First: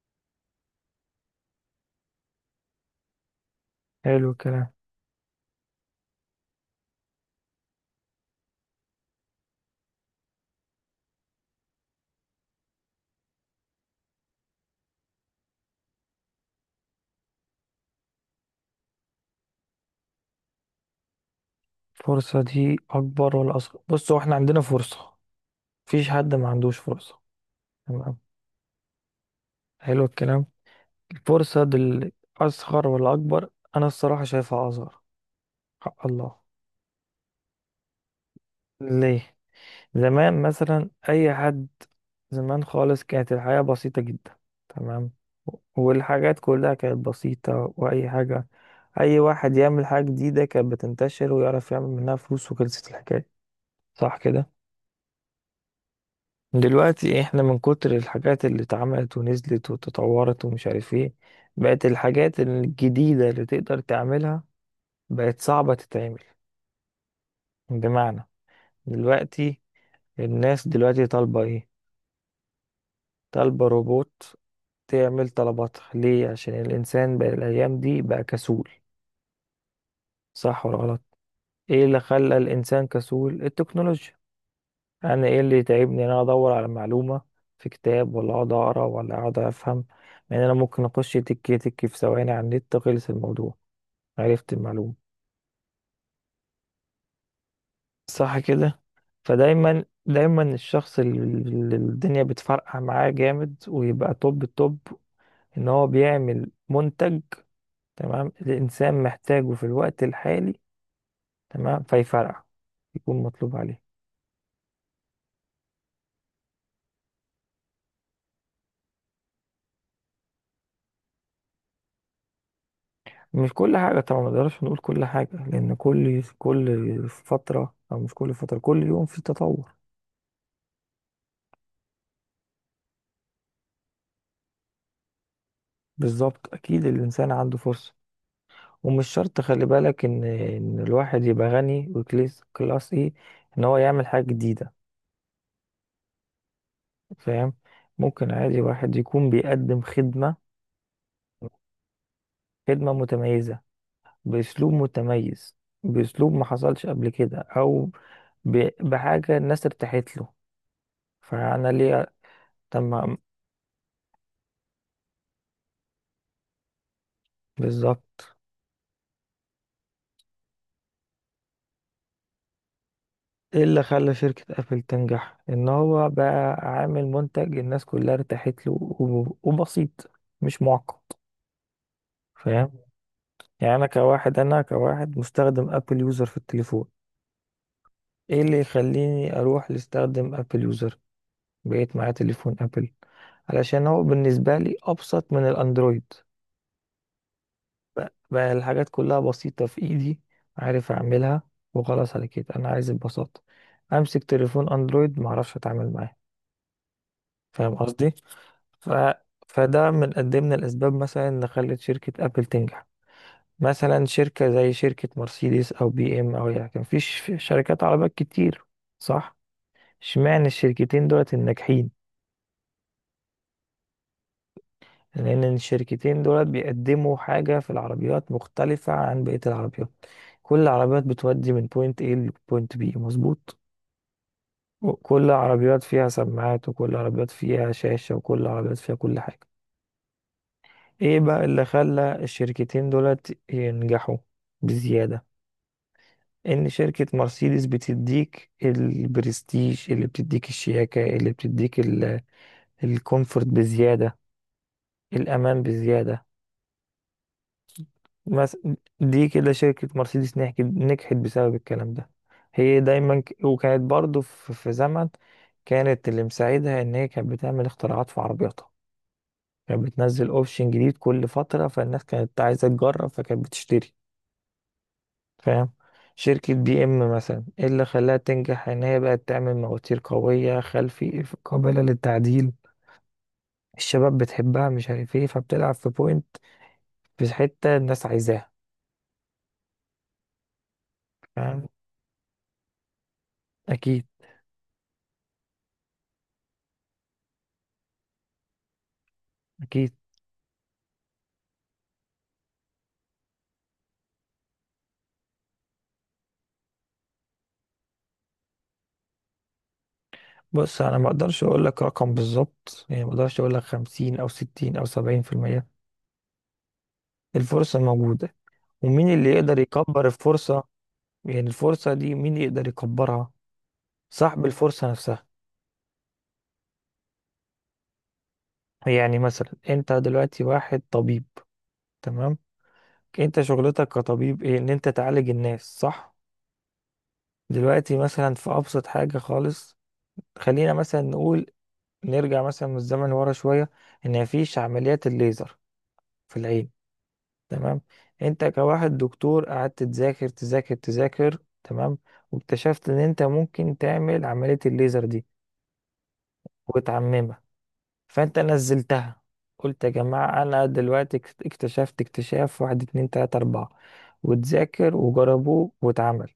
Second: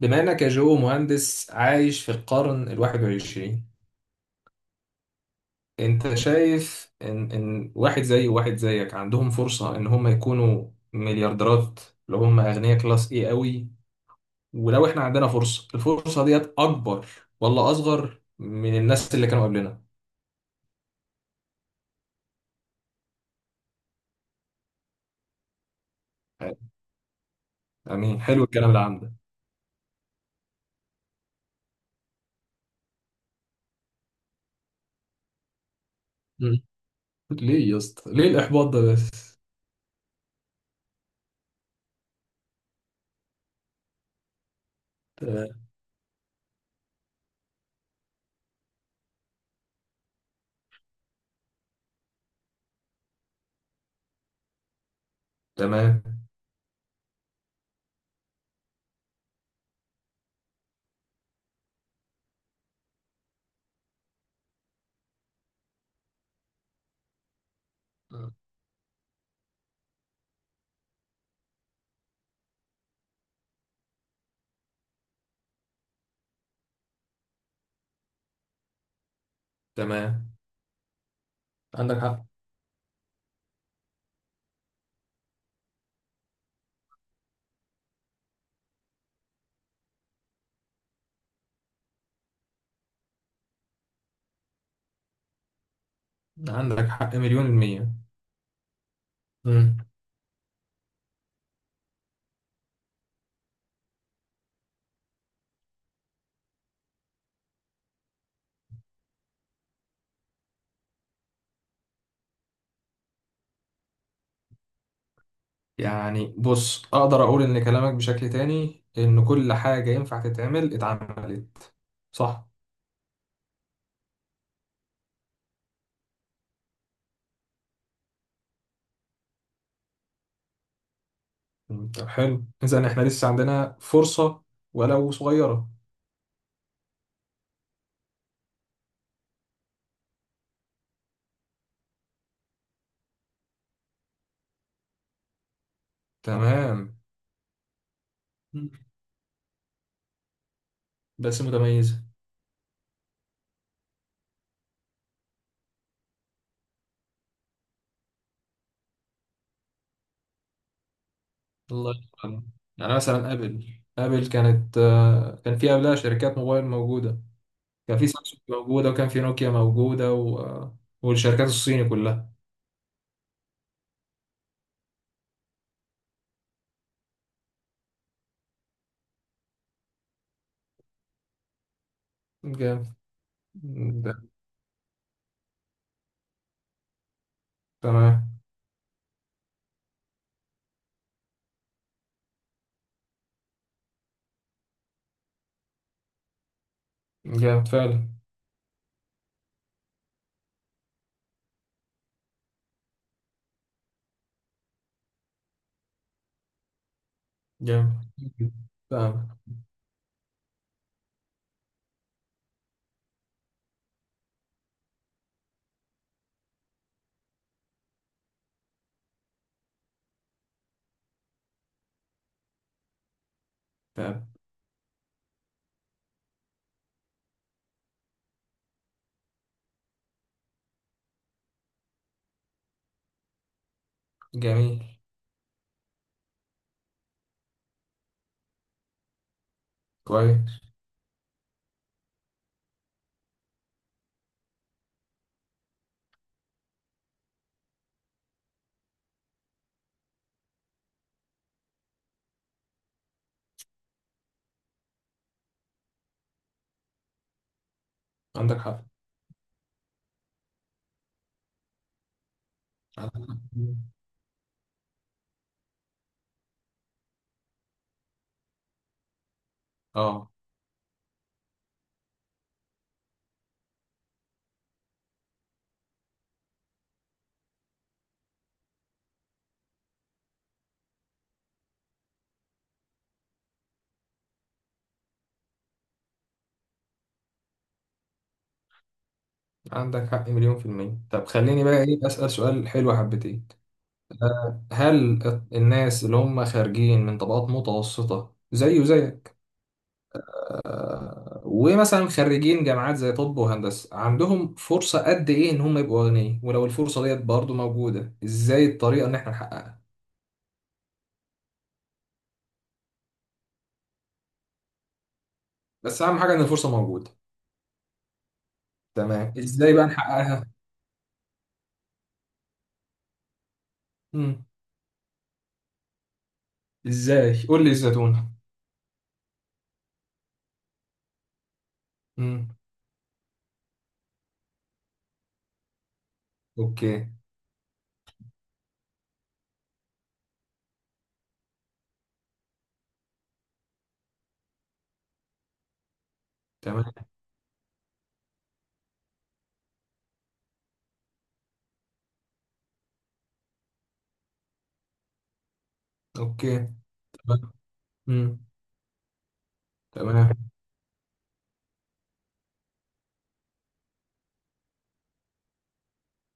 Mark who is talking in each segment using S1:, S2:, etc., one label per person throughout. S1: بما انك يا جو مهندس عايش في القرن الواحد والعشرين،
S2: حلو الكلام.
S1: انت شايف ان واحد زي وواحد زيك عندهم فرصة ان هم يكونوا مليارديرات لو هم اغنياء كلاس ايه قوي؟ ولو احنا عندنا فرصة، الفرصة ديت اكبر ولا اصغر من الناس اللي كانوا قبلنا؟
S2: الفرصة دي أكبر ولا أصغر؟ بص، هو احنا عندنا فرصة. مفيش حد ما عندوش فرصة. تمام.
S1: امين، حلو الكلام اللي عندك.
S2: حلو الكلام. الفرصة دي أصغر ولا أكبر؟ أنا الصراحة شايفها أصغر. حق الله.
S1: مم. ليه يا اسطى ليه الاحباط ده
S2: ليه؟
S1: بس؟
S2: زمان مثلا أي حد، زمان خالص كانت الحياة بسيطة جدا. تمام.
S1: تمام.
S2: والحاجات كلها كانت بسيطة، وأي حاجة، أي واحد يعمل حاجة جديدة كانت بتنتشر ويعرف يعمل منها فلوس، وخلصت الحكاية. صح كده.
S1: تمام.
S2: دلوقتي احنا من كتر الحاجات اللي اتعملت ونزلت وتطورت ومش عارف ايه، بقت الحاجات الجديدة اللي تقدر تعملها بقت صعبة تتعمل. بمعنى، دلوقتي، الناس دلوقتي طالبة ايه؟ طالبة روبوت تعمل طلباتها. ليه؟ عشان الانسان بقى الايام دي بقى كسول.
S1: تمام.
S2: صح ولا غلط؟ ايه
S1: عندك
S2: اللي
S1: حق.
S2: خلى الانسان كسول؟ التكنولوجيا. انا ايه اللي يتعبني؟ ان انا ادور على معلومه في كتاب، ولا اقعد اقرا، ولا اقعد افهم. يعني انا ممكن اخش تك تك في ثواني على النت، خلص الموضوع، عرفت المعلومه.
S1: عندك حق مليون المية.
S2: صح كده.
S1: مم.
S2: فدايما الشخص اللي الدنيا بتفرقع معاه جامد ويبقى توب التوب، ان هو بيعمل منتج، تمام، الانسان محتاجه في الوقت الحالي، تمام، فيفرقع، يكون مطلوب عليه.
S1: يعني بص، اقدر اقول ان كلامك بشكل تاني ان كل حاجة ينفع تتعمل اتعملت، صح؟
S2: مش كل حاجة طبعا، ما نقدرش نقول كل حاجة، لأن كل فترة، أو مش كل فترة، كل يوم في تطور.
S1: طب حلو، اذا احنا لسه عندنا فرصة ولو صغيرة.
S2: بالظبط، أكيد الإنسان عنده فرصة. ومش شرط، خلي بالك، إن الواحد يبقى غني وكلاس إيه، إن هو يعمل حاجة جديدة.
S1: تمام.
S2: فاهم. ممكن عادي
S1: مم.
S2: واحد يكون بيقدم خدمة،
S1: بس متميزة.
S2: خدمة متميزة، بأسلوب متميز، بأسلوب ما حصلش قبل كده، أو بحاجة الناس ارتاحت له. فأنا
S1: الله
S2: ليه؟
S1: يرحمه.
S2: طب
S1: يعني
S2: ما-
S1: مثلا ابل كانت، كان في قبلها شركات موبايل موجودة. كان في
S2: بالظبط.
S1: سامسونج موجودة وكان في نوكيا موجودة و... آه، والشركات الصيني كلها.
S2: ايه اللي خلى شركة ابل تنجح؟ ان هو بقى عامل منتج الناس كلها ارتاحت له، وبسيط، مش معقد. فاهم.
S1: جامد.
S2: يعني انا
S1: ده.
S2: كواحد انا كواحد مستخدم ابل يوزر في التليفون.
S1: تمام.
S2: ايه اللي يخليني اروح لاستخدم ابل يوزر؟ بقيت معايا تليفون ابل علشان هو بالنسبة لي ابسط من الاندرويد.
S1: جامد فعلا.
S2: بقى الحاجات كلها بسيطة في ايدي، عارف اعملها، وخلاص. على كده انا عايز البساطة. امسك تليفون اندرويد معرفش اتعامل معاه. فاهم
S1: جامد.
S2: قصدي. ف...
S1: تمام.
S2: فده من قد إيه من الأسباب مثلا اللي خلت شركة أبل تنجح. مثلا شركة زي شركة مرسيدس أو بي إم، أو يعني كان في في شركات عربيات كتير، صح؟ اشمعنى الشركتين دولت الناجحين؟
S1: تمام.
S2: لأن الشركتين دولت بيقدموا حاجة في العربيات مختلفة عن بقية العربيات. كل العربيات بتودي من بوينت A لبوينت B، مظبوط؟
S1: جميل.
S2: وكل عربيات فيها سماعات، وكل عربيات فيها شاشة، وكل عربيات فيها كل حاجة.
S1: كويس.
S2: ايه بقى اللي خلى الشركتين دولت ينجحوا بزيادة؟ ان شركة مرسيدس بتديك البرستيج، اللي بتديك الشياكة، اللي بتديك الكومفورت بزيادة، الامان بزيادة، مس-
S1: عندك حق.
S2: دي كده شركة مرسيدس نحكت نجحت بسبب الكلام ده. هي
S1: عندك
S2: دايما
S1: حق.
S2: وكانت برضو في زمن، كانت اللي مساعدها ان هي كانت بتعمل اختراعات في عربياتها. كانت بتنزل
S1: اه.
S2: اوبشن جديد كل فترة، فالناس كانت عايزة تجرب، فكانت بتشتري. فاهم. شركة بي ام مثلا، ايه اللي خلاها تنجح؟ ان هي بقت تعمل مواتير قوية خلفي قابلة للتعديل، الشباب بتحبها، مش عارف ايه، فبتلعب في بوينت، في حتة الناس عايزاها.
S1: عندك حق مليون في المية. طب خليني
S2: فاهم.
S1: بقى ايه اسأل سؤال حلو حبتين.
S2: اكيد.
S1: هل الناس اللي هم خارجين من طبقات متوسطة زي وزيك،
S2: اكيد.
S1: ومثلا خريجين جامعات زي طب وهندسة، عندهم فرصة قد ايه ان هم يبقوا اغنياء؟ ولو الفرصة ديت برضو موجودة، ازاي الطريقة ان احنا نحققها؟
S2: بص، انا ما اقدرش اقول لك رقم بالظبط. يعني ما اقدرش اقول لك 50 او 60 او 70%.
S1: بس اهم حاجة ان الفرصة موجودة.
S2: الفرصة موجودة. ومين اللي
S1: تمام،
S2: يقدر
S1: ازاي بقى
S2: يكبر
S1: نحققها؟
S2: الفرصة؟ يعني الفرصة دي مين يقدر يكبرها؟
S1: مم.
S2: صاحب الفرصة نفسها.
S1: ازاي؟ قول لي الزتونة.
S2: يعني مثلا انت دلوقتي واحد طبيب، تمام.
S1: مم.
S2: انت شغلتك كطبيب ايه؟ ان انت تعالج الناس، صح.
S1: اوكي.
S2: دلوقتي مثلا، في ابسط حاجة خالص، خلينا مثلا نقول، نرجع مثلا من الزمن ورا شوية ان مفيش عمليات الليزر في العين،
S1: تمام.
S2: تمام. انت كواحد دكتور قعدت تذاكر تذاكر تذاكر، تمام، واكتشفت ان انت ممكن تعمل عملية الليزر دي
S1: اوكي.
S2: وتعممها. فانت
S1: امم
S2: نزلتها، قلت يا
S1: تمام.
S2: جماعة انا دلوقتي اكتشفت اكتشاف، واحد اتنين تلاتة اربعة، وتذاكر وجربوه واتعمل.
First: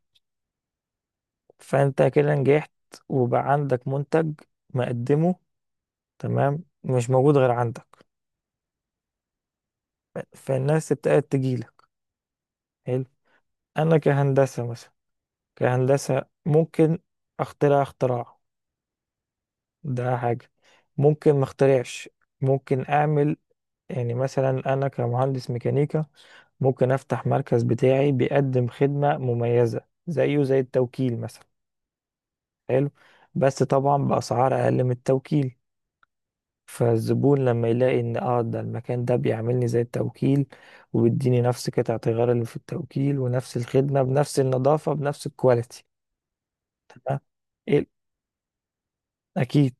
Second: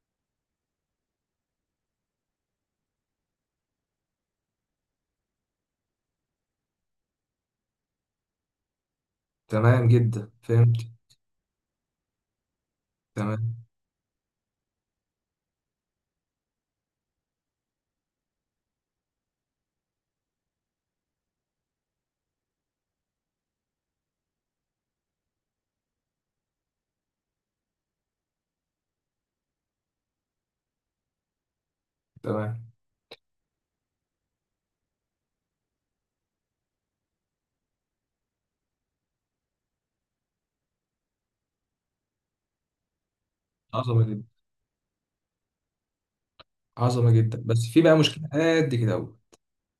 S2: فانت كده نجحت، وبقى عندك منتج مقدمه، تمام، مش موجود غير عندك.
S1: تمام جدا، فهمت.
S2: فالناس ابتدت تجيلك. حلو.
S1: تمام.
S2: انا كهندسة مثلا، كهندسة، ممكن اخترع اختراع، ده حاجة. ممكن ما اخترعش، ممكن اعمل. يعني مثلا انا كمهندس ميكانيكا، ممكن افتح مركز بتاعي بيقدم خدمة مميزة، زيه زي التوكيل مثلا.
S1: تمام.
S2: حلو. بس طبعا بأسعار اقل من التوكيل. فالزبون لما يلاقي ان اه ده المكان ده بيعملني زي التوكيل وبيديني نفس قطعة الغيار اللي في التوكيل، ونفس الخدمة،
S1: عظمه جدا.
S2: بنفس النظافة، بنفس الكواليتي.
S1: عظمه
S2: تمام؟
S1: جدا، بس في
S2: إيه؟
S1: بقى مشكله قد كده أوي.
S2: اكيد.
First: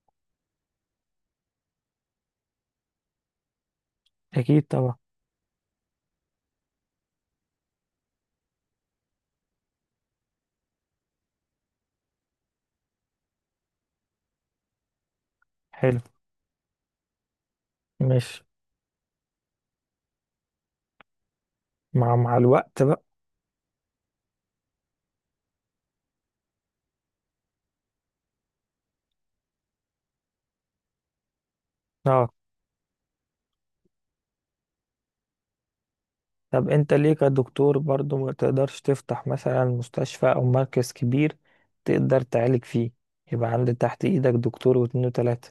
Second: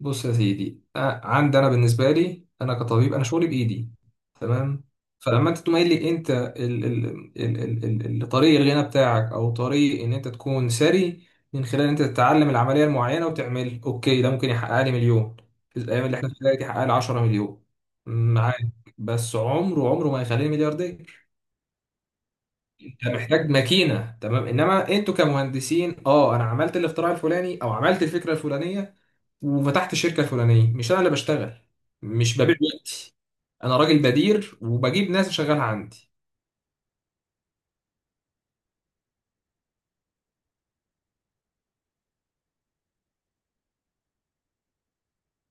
S1: بص يا سيدي، عندي انا، بالنسبه لي، انا كطبيب انا شغلي بايدي.
S2: اكيد
S1: تمام.
S2: طبعا.
S1: فلما انت تقوم قايل لي انت ال طريق الغنى بتاعك او طريق ان انت تكون ثري من خلال ان انت تتعلم العمليه المعينه وتعمل اوكي، ده ممكن يحقق لي مليون. في
S2: حلو.
S1: الايام اللي احنا فيها دي يحقق لي 10 مليون.
S2: ماشي.
S1: معاك. بس عمره ما يخليني ملياردير.
S2: مع الوقت بقى.
S1: انت محتاج ماكينه. تمام. انما انتوا كمهندسين اه، انا عملت الاختراع الفلاني او عملت الفكره الفلانيه وفتحت الشركه الفلانيه. مش انا اللي بشتغل.
S2: اه.
S1: مش ببيع وقتي. انا راجل بدير وبجيب ناس شغالة عندي.
S2: طب انت ليه كدكتور برضو ما تقدرش تفتح مثلا مستشفى او مركز كبير تقدر تعالج فيه، يبقى عند تحت ايدك دكتور واتنين وتلاتة؟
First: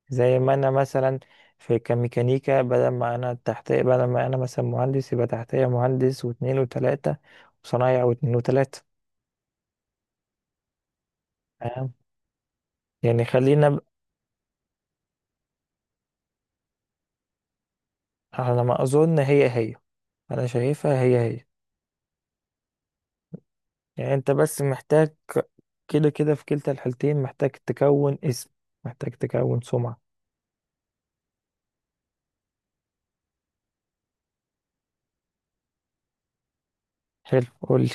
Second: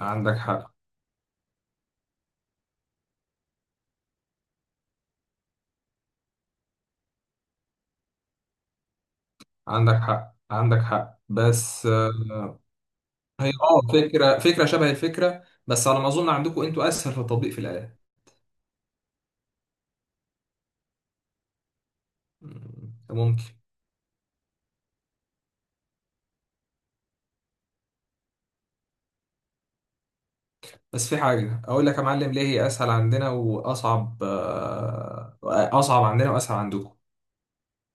S1: عندك
S2: زي ما انا
S1: حق.
S2: مثلا في كميكانيكا، بدل ما انا تحتيه، بدل ما انا مثلا مهندس، يبقى تحتيه مهندس واتنين وتلاتة، وصنايع واتنين وتلاتة.
S1: عندك حق. عندك حق. بس
S2: تمام. يعني
S1: هي
S2: خلينا
S1: اه، فكره شبه الفكره، بس على ما اظن عندكم انتوا اسهل في التطبيق في الاله.
S2: على ما اظن هي هي. انا شايفها هي هي.
S1: ممكن.
S2: يعني انت بس محتاج، كده كده في كلتا الحالتين محتاج تكون اسم، محتاج تكون سمعة.
S1: بس في حاجه اقول لك يا معلم، ليه هي اسهل عندنا واصعب، اصعب عندنا واسهل عندكم.
S2: حلو، قولي.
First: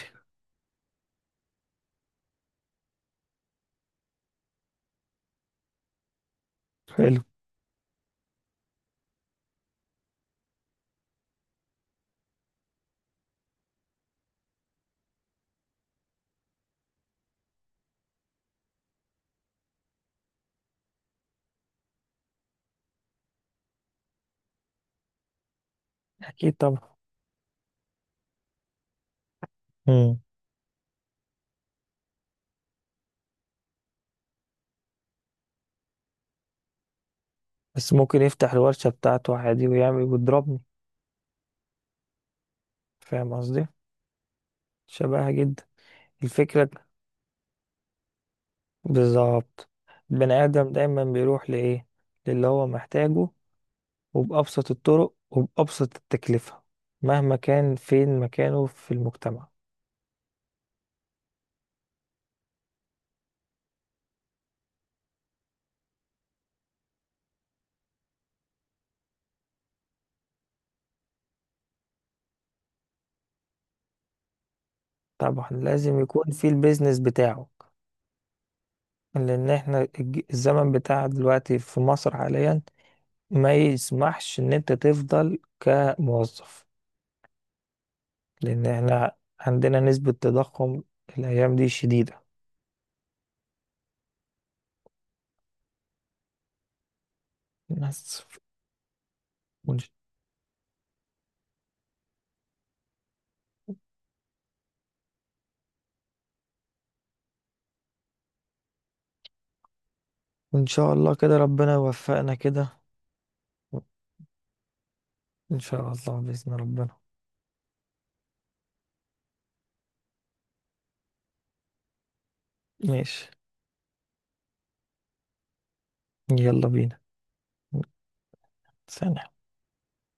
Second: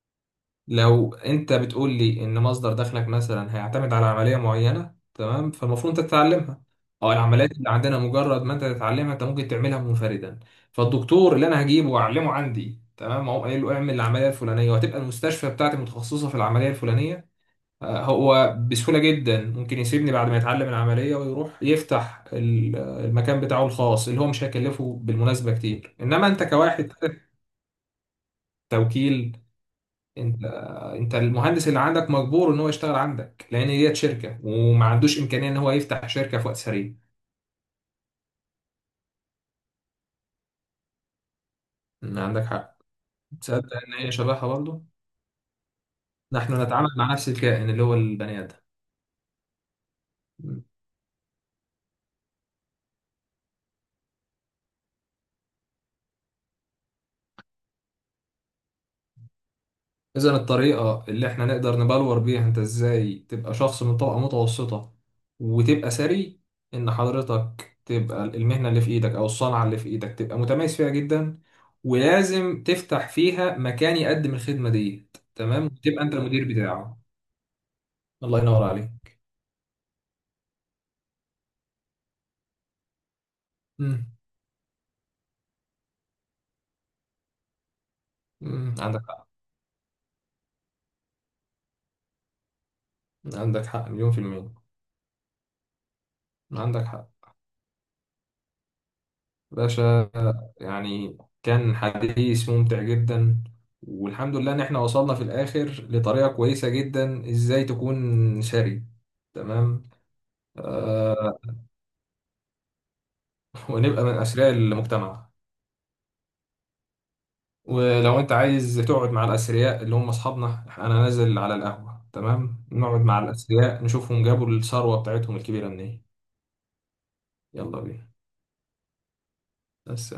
S1: لو انت بتقول لي ان مصدر دخلك مثلا هيعتمد على عمليه معينه، تمام، فالمفروض انت تتعلمها. او
S2: حلو.
S1: العمليات اللي عندنا مجرد ما انت تتعلمها انت ممكن تعملها منفردا. فالدكتور اللي انا هجيبه واعلمه عندي، تمام، اقوم قايل له اعمل العمليه الفلانيه وهتبقى المستشفى بتاعتي متخصصه في العمليه الفلانيه، هو بسهوله جدا ممكن يسيبني بعد ما يتعلم العمليه ويروح يفتح المكان بتاعه الخاص اللي هو مش هيكلفه بالمناسبه كتير. انما انت
S2: اكيد طبعا.
S1: كواحد خدت توكيل.
S2: مم.
S1: انت، انت المهندس اللي عندك مجبور ان هو يشتغل عندك لان هي شركه وما عندوش امكانيه ان هو يفتح شركه في وقت سريع.
S2: بس ممكن يفتح الورشة بتاعته عادي ويعمل ويضربني.
S1: ان عندك حق.
S2: فاهم قصدي.
S1: تصدق ان هي شبهها برضه.
S2: شبهها جدا.
S1: نحن
S2: الفكرة.
S1: نتعامل مع نفس الكائن اللي هو البني ادم.
S2: بالظبط. البني آدم دايما بيروح لإيه؟ للي هو محتاجه، وبأبسط الطرق، وبأبسط التكلفة، مهما كان فين مكانه في المجتمع.
S1: اذا الطريقه اللي احنا نقدر نبلور بيها انت ازاي تبقى شخص من طبقه متوسطه وتبقى ثري، ان حضرتك تبقى المهنه اللي في ايدك او الصنعه اللي في ايدك تبقى متميز فيها جدا، ولازم تفتح فيها مكان يقدم الخدمه دي.
S2: طبعا
S1: تمام،
S2: لازم
S1: وتبقى انت
S2: يكون
S1: المدير
S2: في البيزنس
S1: بتاعه.
S2: بتاعه.
S1: الله ينور عليك.
S2: لأن احنا الزمن بتاع دلوقتي في مصر حاليا ما
S1: مم.
S2: يسمحش إن أنت تفضل كموظف. لأن
S1: مم. عندك
S2: احنا
S1: حق.
S2: عندنا نسبة تضخم الأيام دي شديدة.
S1: عندك حق مليون في المية. عندك حق.
S2: بس. وإن
S1: باشا، يعني كان حديث ممتع جدا. والحمد لله ان احنا وصلنا في الاخر لطريقة كويسة جدا ازاي تكون ثري. تمام.
S2: وإن شاء الله كده
S1: آه.
S2: ربنا يوفقنا كده.
S1: ونبقى من اثرياء المجتمع.
S2: إن شاء الله بإذن ربنا.
S1: ولو انت عايز تقعد مع الاثرياء اللي هم اصحابنا، انا نازل على القهوة، تمام، نقعد مع
S2: ماشي.
S1: الاثرياء نشوفهم جابوا الثروة بتاعتهم الكبيرة منين.
S2: يلا بينا.
S1: يلا بينا.
S2: ثانية.
S1: بس.